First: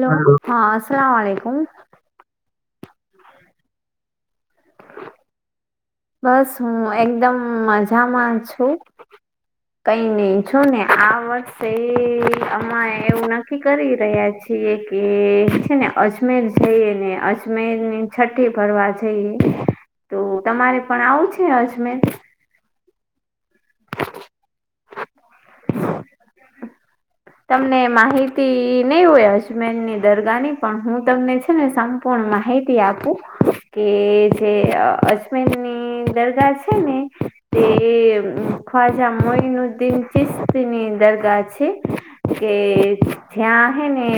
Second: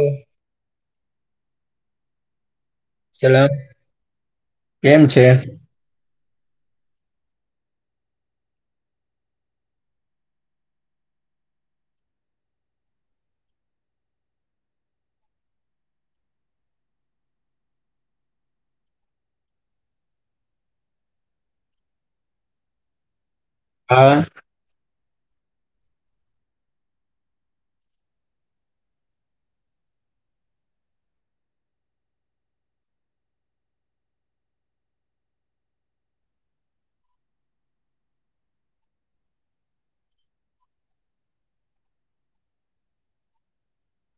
ઓ હા સલામમાલીકુમ. સલામ કેમ છે. બસ હું એકદમ મજામાં છું. કઈ નહી છુને આ વર્ષે એ અમા એવું નક્કી કરી રહ્યા છે. ઠીએ કે છે ને અજમેર જઈએ ને અજમેર ની છઠ્ઠી ભરવા જઈએ. તો તમારે પણ આવું છે અજમેર. હા. તમને માહિતી નહી હોય અજમેનની દરગાહની પણ હું તમને છે ને સાભ પણ માહિતી આપું કે જે અજમેરની દરગાહ છે ને. તે ખ્વાજા મોઈનુદ્દીન ચિસ્તની દરગા છે. કે થયાં હે ને.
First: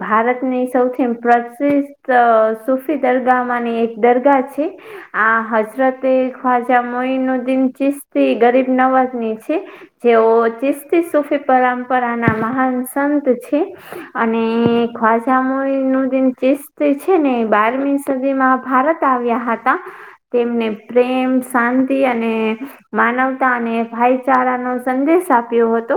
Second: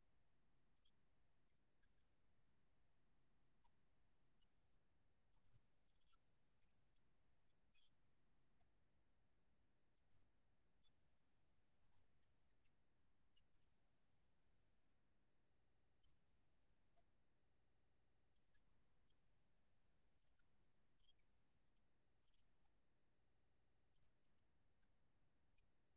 ભારતની સૌથી પ્રસિદ્ધ સુફી દરગાહ ની એક દરગાહ છે. આ હજરત એ ખ્વાજા મો ન દિન ચિસ્તી ગરીબ નવાજ ની છે. જેઓ ચિસ્તી સુફી પરંપરા ના મહાન સંત છે. અને ખ્વાજામરી નું જે ચેસ્ત છે ને બારમી સુધીમાં ભારત આવ્યા હતા તેમને પ્રેમ શાંતિ અને માનવતા અને ભાઈચારા નો સંદેશ આપ્યો હતો.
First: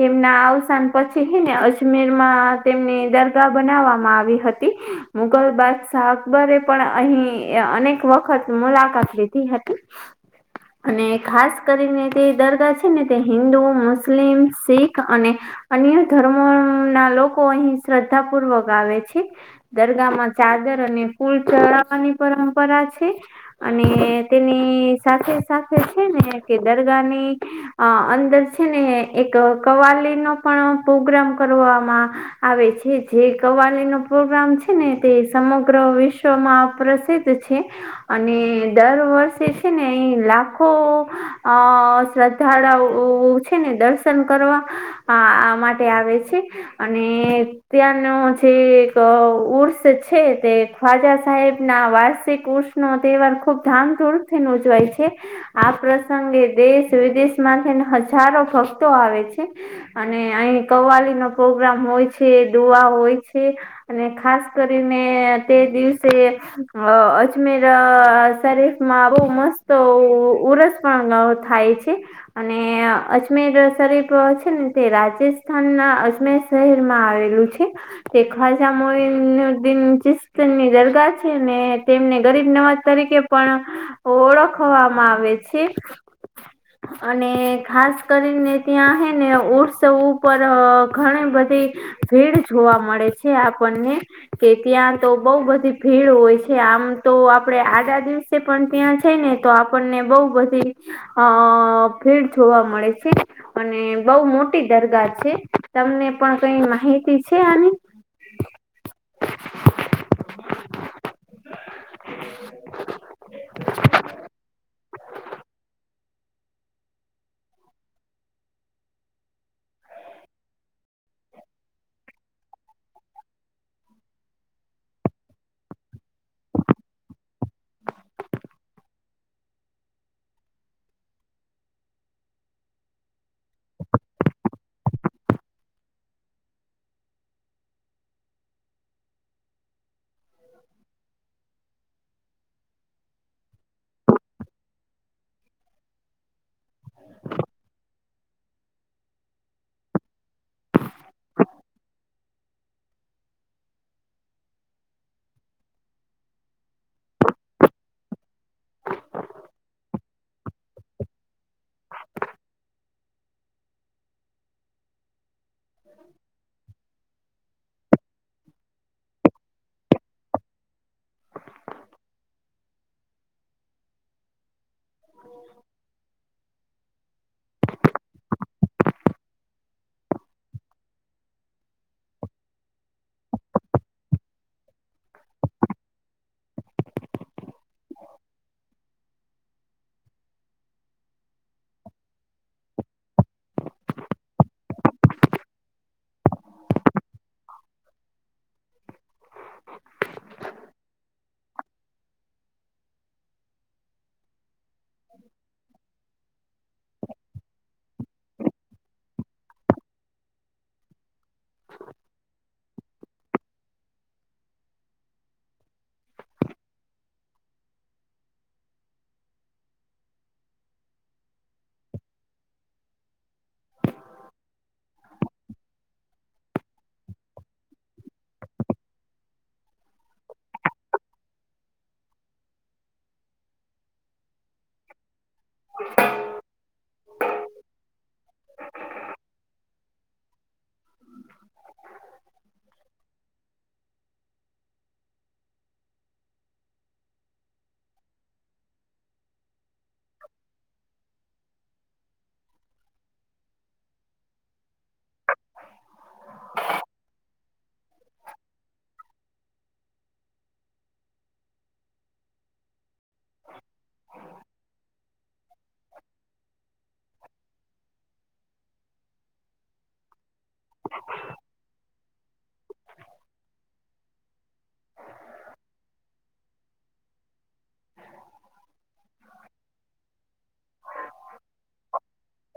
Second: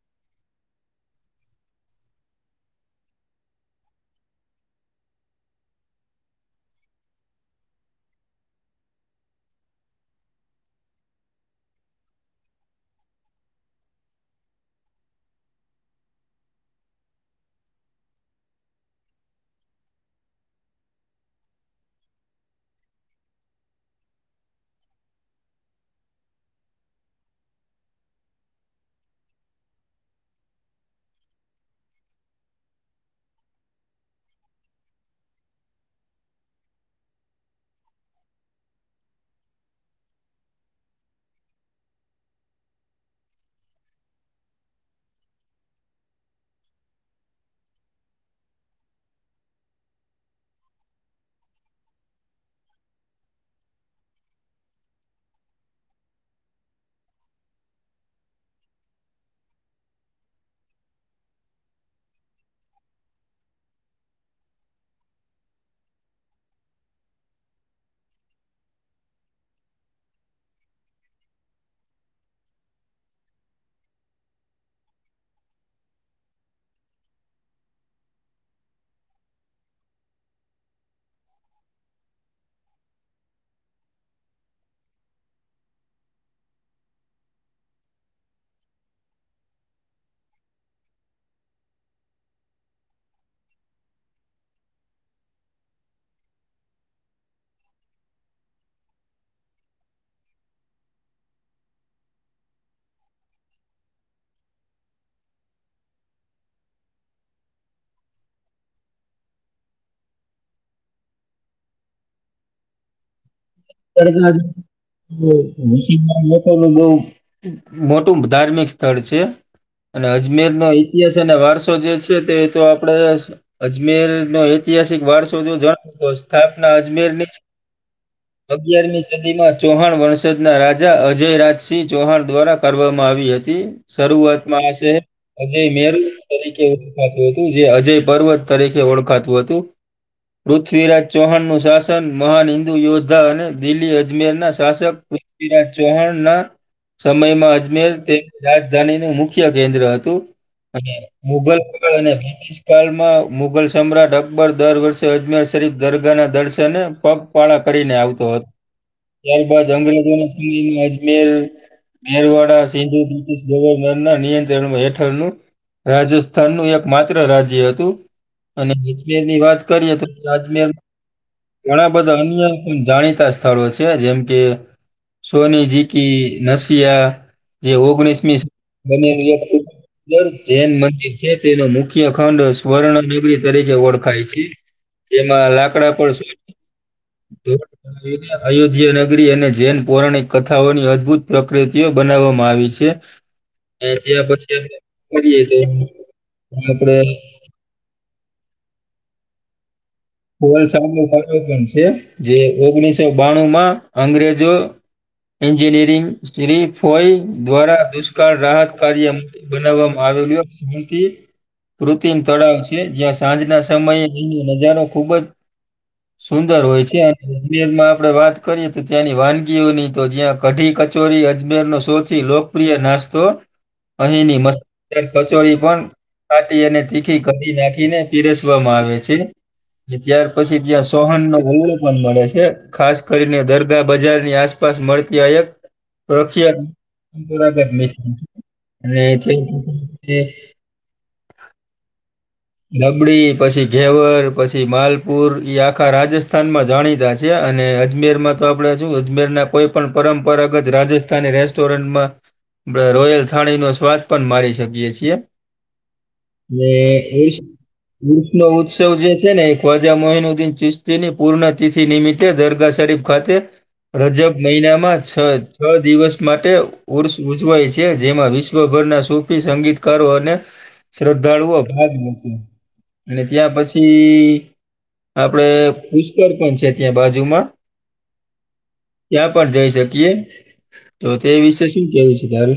તેમના અવસાન પછી હેને અજમેર માં તેમની દરગાહ બનાવવામાં આવી હતી. મુગલ બાદશાહ અકબરે પણ અહી અનેક વખત મુલાકાત લીધી હતી. [unintelligible] અને ખાસ કરીને તે દરગાહ છે ને તે હિન્ંદુ મુસ્લિમ શીખ અને અન્ય ધર્મો ના લોકો અહી શ્રદ્ધા પૂર્વક આવે છે. દરગાહ માં ચાદર અને ફૂલ ચડવાની પરંપરા છે. અને તેની સાથે સાથે છે ને કે દરગાહ ની અ અંદર છે ને એક કવાલી નો પણ પ્રોગ્રામ કરવામાં આવે છે જે કવાલી નો પ્રોગ્રામ છે ને તે સમગ્ર વિશ્વમાં પ્રસિદ્ધ તેછે અને દર વર્ષે છે ને એ લાખો અ શ્રદ્ધાળાઓ છે ને દર્શન કરવા આ આમાટે આવે છે અને ત્યાંનો જે એક ઉર્ષ છે તે ખ્વાજા સાહેબ ના વાર્ષિક ઉર્સ નો તહેવાર ખુબ ધામધૂમથી ઉજવાય છે. આ પ્રસંગે દેશ વિદેશમાંથી હજારો ભક્તો આવે છે. છે અને અહીં કવાલી નો પ્રોગ્રામ હોય છે દુઆ હોય છે. અને ખાસ કરીને તે દિવસે અ અજમેર શારી માંરૂ મસ્ત ઉ ઉરસ પણ મા થાય છે. અને અજમીરસરીફ તો છે ને તે રાજસ્થાન ના અજમેર શહેરમાં આવેલું છે. તે ખ્વાજા મોઈનુદીન ચીસ્તનની દરગાહ છે ને તેમને ગરીબ નવાજ તરીકે પણ ઓળખવામાં આવે છે. અને ખાસ કરીને ત્યાં હે ને ઉત્સવ ઉપર ઘણી બધી ભીડ જોવા મળે છે આપણને કે ત્યાં તો બઉ બધી ભીડ હોય છે આમ તો આપડે આડા દિવસ તે પણ ત્યાં છે ને તો આપણને બઉ બધી અ ભીડ જોવા મળે છે. અને બઉ મોટી દરગાહ છે તમને પણ કઈ માહિતી છે આની? [unintelligible] બઉ [unintelligible] બઉ મોટું ધાર્મિક સ્થળ છે. અને અજમેરનો ઇતિહાસ અને વારસો જે છે તે તો આપડે અજમેર નો ઐતિહાસિક વારસો જો જાણ સ્થાપના અજમેર ની અગિયારમી સદીમાં ચૌહાણ વણસદના રાજા અજય રાજસિંહ ચૌહાણ દ્વારા કરવામાં આવી હતી. શરૂઆતમાં આશે અજય મેરૂ તરીકે ઓળખાતું હતું જે અજય પર્વત તરીકે ઓળખાતું હતું. પૃથ્વીરાજ ચૌહાણનું શાસન મહાન હિન્દુ યોદ્ધ ધા અને દિલ્હી અજમેર ના શાસક પૃથ્વીરાજ ચૌહાણ ના સમયમાં અજમેર તેની રાજધાની નુ મુખ્ય કેન્દ્ર હતું. અને મુગલ પગ અને [unintelligible] સ્થળમાં મુઘલ સમ્રાટ અકબર દર વર્ષે અજમેર શરીફ દરગાહ ના દર્શને પગપાળા કરીને આવતો હતો ત્યારબાદ અંગ્રેજોના સમયમાં અજમેર મેરવાડા સિંધુ બ્રિટિશ ગવર્નર ના નિયંત્રણ હેઠળનું રાજસ્થાનનું એક માત્ર રાજ્ય હતું અને મેર ની વાત કરીએ તો અજમેર ઘણા બધા અન્ય જાણીતા સ્થળો છે જેમ કે સોનીજીકી, નસિયા જે ઓગણીસમી બનેલી હતી દર જૈન મંદિર છે તેનો મુખ્ય ખંડ સ્વર્ણ નગરી તરીકે ઓળખાય છે. એમાં લાકડા પણ શું [unintelligible] અયોધ્યા નગરી અને જૈન પૌરાણિક કથાઓની અદભુત પ્રકૃતિઓ બનાવવામાં આવી છે. ત્યાં પછી કરીએ તો આપડે [unintelligible] છે જે ઓગણીસો બાણું માં અંગ્રેજો એન્જિનિયરિંગ સ્ટેરી ફોય દ્વારા દુષ્કાળ રાહત કાર્ય બનાવવામાં આવેલુ એક મુતી કૃત્રિમ તળાવ છે જ્યાં સાંજના સમયે અહીનો નજારો ખૂબ જ સુંદર હોય છે અને અજમેરમાં આપણે વાત કરીએ તો ત્યાંની વાનગીઓની તો જ્યાં કઢી, કચોરી અજમેરનો સૌથી લોકપ્રિય નાસ્તો અહીંની મસ્ત કચોરી પણ ખાટી અને તીખી કઢી નાખીને પીરસવામાં આવે છે. ત્યાર પછી ત્યાં સોહન નો ઓળો પણ મળે છે ખાસ કરીને દરગાહ બજારની આસ પાસ મળતી આયત રખિયા બરા મીઠ અને જે [unintelligible] રબળી પછી ઘેવર પછી માલપુર ઈ આખા રાજસ્થાનમાં જાણીતા છે અને અજમેરમાં તો આપણેે શું અજમેરના કોઈ પણ પરંપરાગત રાજસ્થાની રેસ્ટોરન્ટમાં પ રોયલ થાણી નો સ્વાદ પન મારી શકીએ છીએ ને એવુ વીસ નો ઉત્સવ જે છે ને ખ્વાજા મોહિનુદ્દીન ચિસ્તીની પૂર્ણ તિથિ નિમિત્તે દરગા શરીફ ખતે રજબ મહિનામાં છ છ દિવસ માટે ઉર્ષ ઉજવાય છે જેમાં વિશ શ્વભરના સૂપી સંગીતકારો અને શ્રદ્ધાળુઓ ભાગ અને ત્યાં પછી આપડે પુષ્કળ પણ છે ત્યાં બાજુમાં ત્યાં પણ જઈ શકીએ તો તે વિશે શું કેવું છે તારે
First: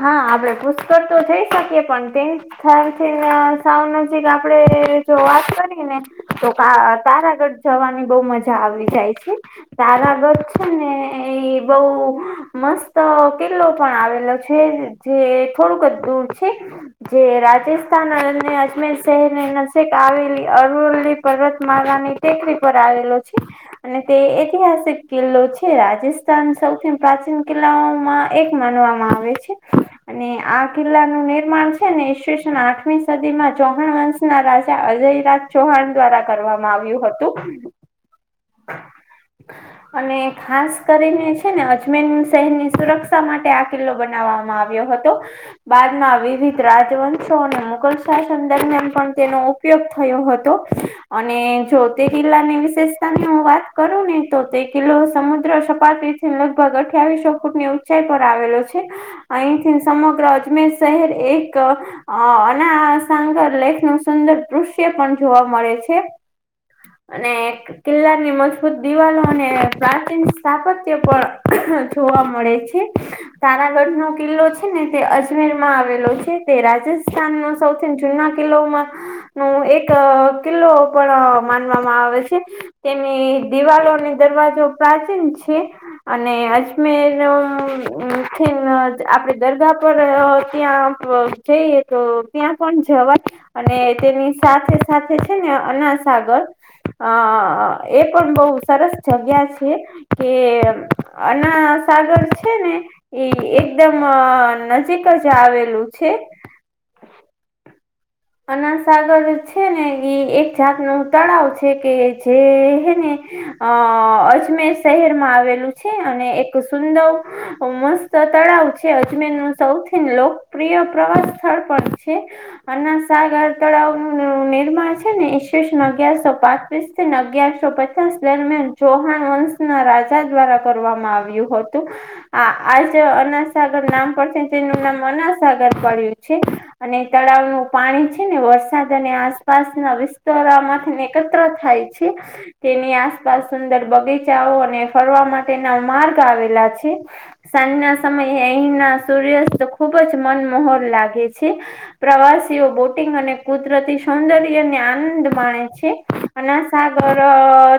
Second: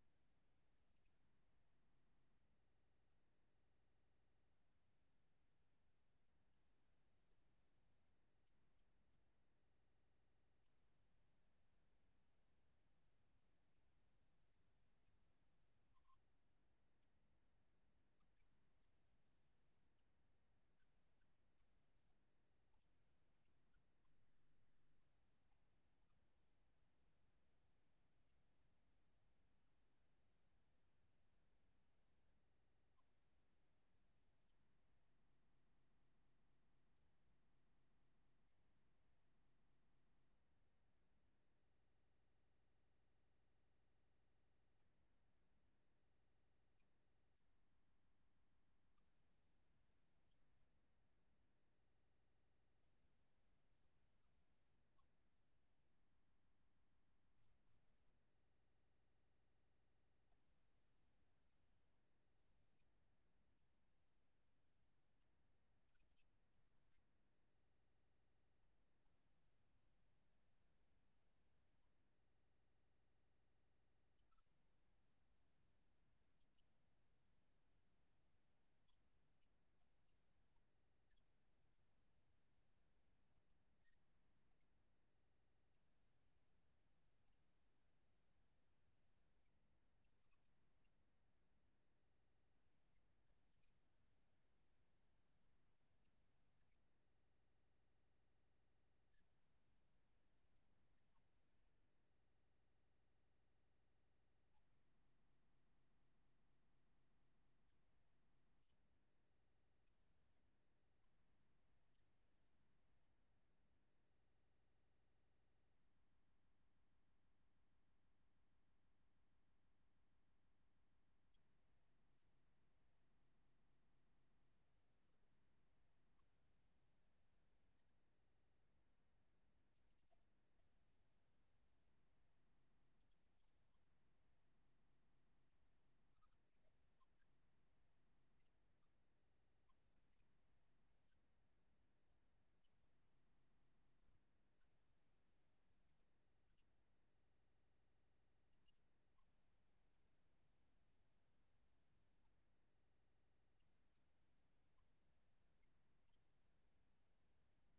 હા આપડે પુષ્કળ તો જઈ શકીએ પણ તેમ ખારથી ને સાવ નજીક આપડે જો વાત કરી ને તો કા તારાગઢ જવાની બઉ મજા આવી જાય છે તારાગઢ છે ને એ બહ મસ્ત કિલ્લો પણ આવેલો છે ને જે થોડુંક જ દૂર છે જે રાજસ્થાન અને અજમેર શહેરની નજીક આવેલી અરવલ્લી પર્વતમાળાની ટેકરી પર આવેલો છે અને તે ઐતિહાસિક કિલ્લો છે રાજસ્થાન સૌથી પ્રાચીન કિલ્લાઓમાં એક માનવામાં આવે છે અને આ કિલ્લાનું નિર્માણ છે ને ઈસવીસને આઠમી સદીમાં ચૌહાણ વંશ ના રાજા અજય રાજ ચૌહાણ દ્વારા કરવામાં આવ્યું હતું અને ખાસ કરીને છે ને અજમેન શહેર ની સુરક્ષા માટે આ કિલ્લો બ નાવામાં આવ્યો હતો બાર ના વિવિધ રાજવંશો અને મુઘલ શાસન દરમિયાન પણ તેનો પયોગ થયો હતો અને જો તે કિલ્લાની વિશેષતા ની હું વાત કરું ને તો તે કિલ્લો સમુદ્ર સપાટી લગભગ અઠ્યાવીસો ફૂટ ની ઊંચાઈ પર આવેલો છ અયથી સમગ્ર અજમેર શહેર એક અ અને આ સાંગર લેખ નું સુંદર દૃશ્ય પણ જોવા મળે છે અને એક કિલ્લાની મજબૂત દિવાલો અને પ્રાચીન સ્થાપત્ય પણ જોવા મળે છે તનાગઢ નો કિલ્લો છે ને તે અજમેર માં આવેલો છે તે રાજસ્થાન નો સૌથી જૂના કિલ્લોઓમા નું એક કિલ્લો પણ માનવામાં આવે છે તેની દિવાલો અને દરવાજો પ્રાચીન છે અને અજમેર આપડે દરબાર પર ત્યાં જઈએ તો ત્યાં પણ જવા અને તેની સાથે સાથે છે ને અનાસાગર અ એ પણ બહુ સરસ જગ્યા છે કે અના સાગર છે ને એ એકદમ નજીક જ આવેલું છે અન સાગર છે ને એ એક જાત નું તળાવ છે કે જે હે ને અ અજમેર શહેરમાં આવેલું છે અને એક સુંદર મસ્ત તળાવ છે અજમેર નું સૌથી લોકપ્રિય પ્રવાસ સ્થળ પણ છે અન સાગર તળાવનું નિર્માણ છે ને ઈસવીસન અગિયારસો પાંત્રીસ અને અગિયારસો બ તીસ દરમિયાન ચૌહાણ વંશના રાજા દ્વારા કરવામાં આવ્યું હતું આ આજ અનાસાગર નામ પરથી તેનું નામ અનાસાગર પડ્યું છે અને તળાવ નું પાણી છે ને વરસાદ અને આસપાસ ના વિસ્તારમાંથી એકત્ર થાય છે તેની આસપાસ સુંદર બગીચાઓ અને ફરવા માટેના માર્ગ આવેલા છે સાંજ ના સમયે અહીંના સૂર્યાસ્ત ખુબ જ મનમહોર લાગે છે પ્રવાસીઓ બોટિંગ અને કુદરતી સૌંદર્યને આનંદ માણે છે અને સાગર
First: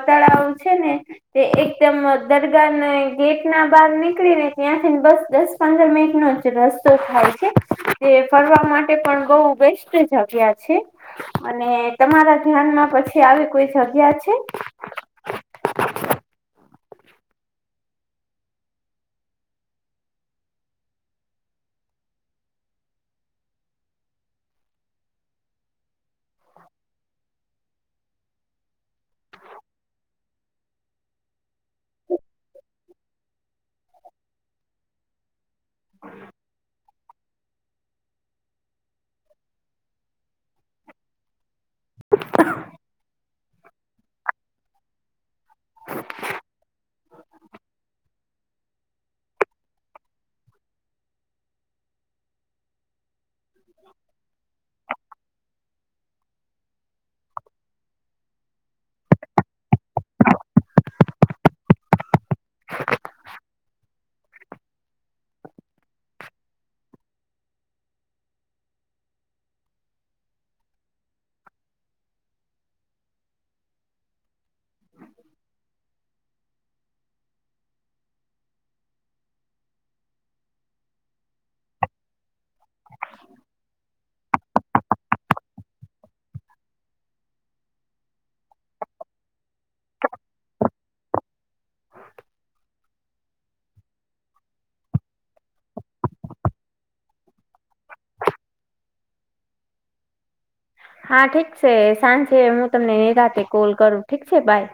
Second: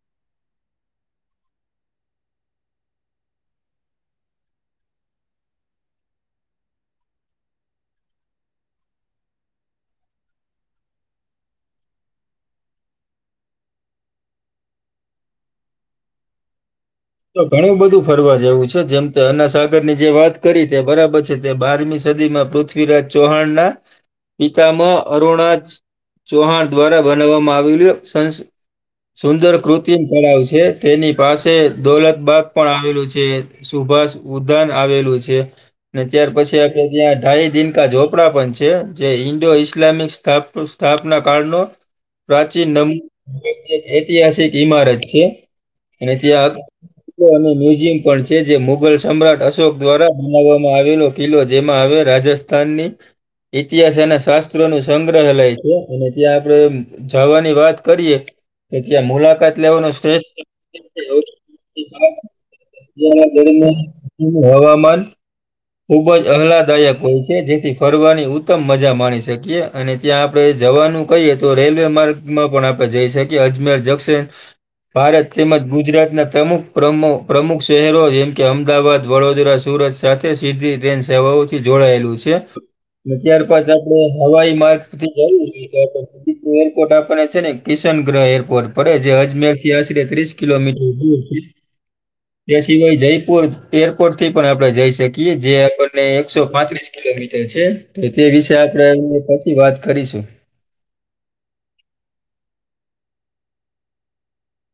તળાવ છે ને તે એકદમ દરગાહ ને ગેટ ના બહાર નીકળીને ત્યાંથીને બસ દસ પંદર મીટ નો જ રસ્તો થાય છે તે ફરવા માટે પણ બઉ બેસ્ટ જગ્યા છે અને તમારા ધ્યાનમાં પછી આવી કોઈ જગ્યા છે તો ઘણું બધું ફરવા જેવું છે જેમ કે અના સાગર ની જે વાત કરી તે બરાબર છે તે બારમી સદીમાં પૃથ્ પૃથ્વીરાજ ચૌહાણના પિતામાં અરુણા જ ચૌહાણ દ્વારા બનાવવામાં આવેલ સં સુંદર કૃત્રિમ તળાવ છે તેની પાસે દોલત બાગ પણ આવેલું છે સુભાષ ઉદાન આવેલું છે ને ત્યાર પછી ત્યાં ઢાઈ દિનકા ઝોપડા પણ છે જે ઈન્ડો ઈસ્લામિક સ્થાપના કાળ ન પ્રાચીનમ એક ઐતિહાસિક ઈમારત છે અને ત્યાં અને મ્યુઝિયમ પણ છે જે મુઘલ સમ્રાટ અશોક દ્વારા બનાવવામાં આવેલો કિલ્લો જેમાં આવે રાજસ્થાનની ઇતિહાસના શાસ્ત્રોનું સંઘ [unintelligible] અને ત્યાં આપડે જવાની વાત કરીએ કે ત્યાં મુલાકાત લેવાનું સ્ટેજ [unintelligible] હવામાન ખુબ જ આહલાદાયક હોય છે જેથી ફરવાની ઉત્તમ મજા માણી શકીએ અને ત્યાં આપડણે જવાનું કહીએ તો રેલવે માર્ગમાં પણ આપણે જઈ શકીએ અજમેર જંક્શન ભારત તેમજ ગુજરાતના પ્રમુક પ્રમુખ શહેરો જેમ કે અમદાવાદ વડોદરા સુરત સાથે સીધી ટ્રેન સેવાઓ થી જોડાયેલું છે અને ત્યારબાદ આપડણે હવાઈ માર્ગથી જવું જોઈ તો બ એરપોર્ટ આપણે છે ને કિશન ગ્રહ એરપોર્ટ પડે જે અજમેર થી આશરે ત્રીસ કિલોમીટર દૂર [inaudible] તે સિવાય જયપુર એરપોર્ટ થી પણ આપણેે જઈ શકીએ જે આપણને એકસો પાંત્રીસ કિલોમીટર છે તો તે વિશે આપડે એ પછી વાત કરીશું હા ઠીક છે સાંજે હું તમને નિરાંતે કોલ કરું ઠીક છે બાય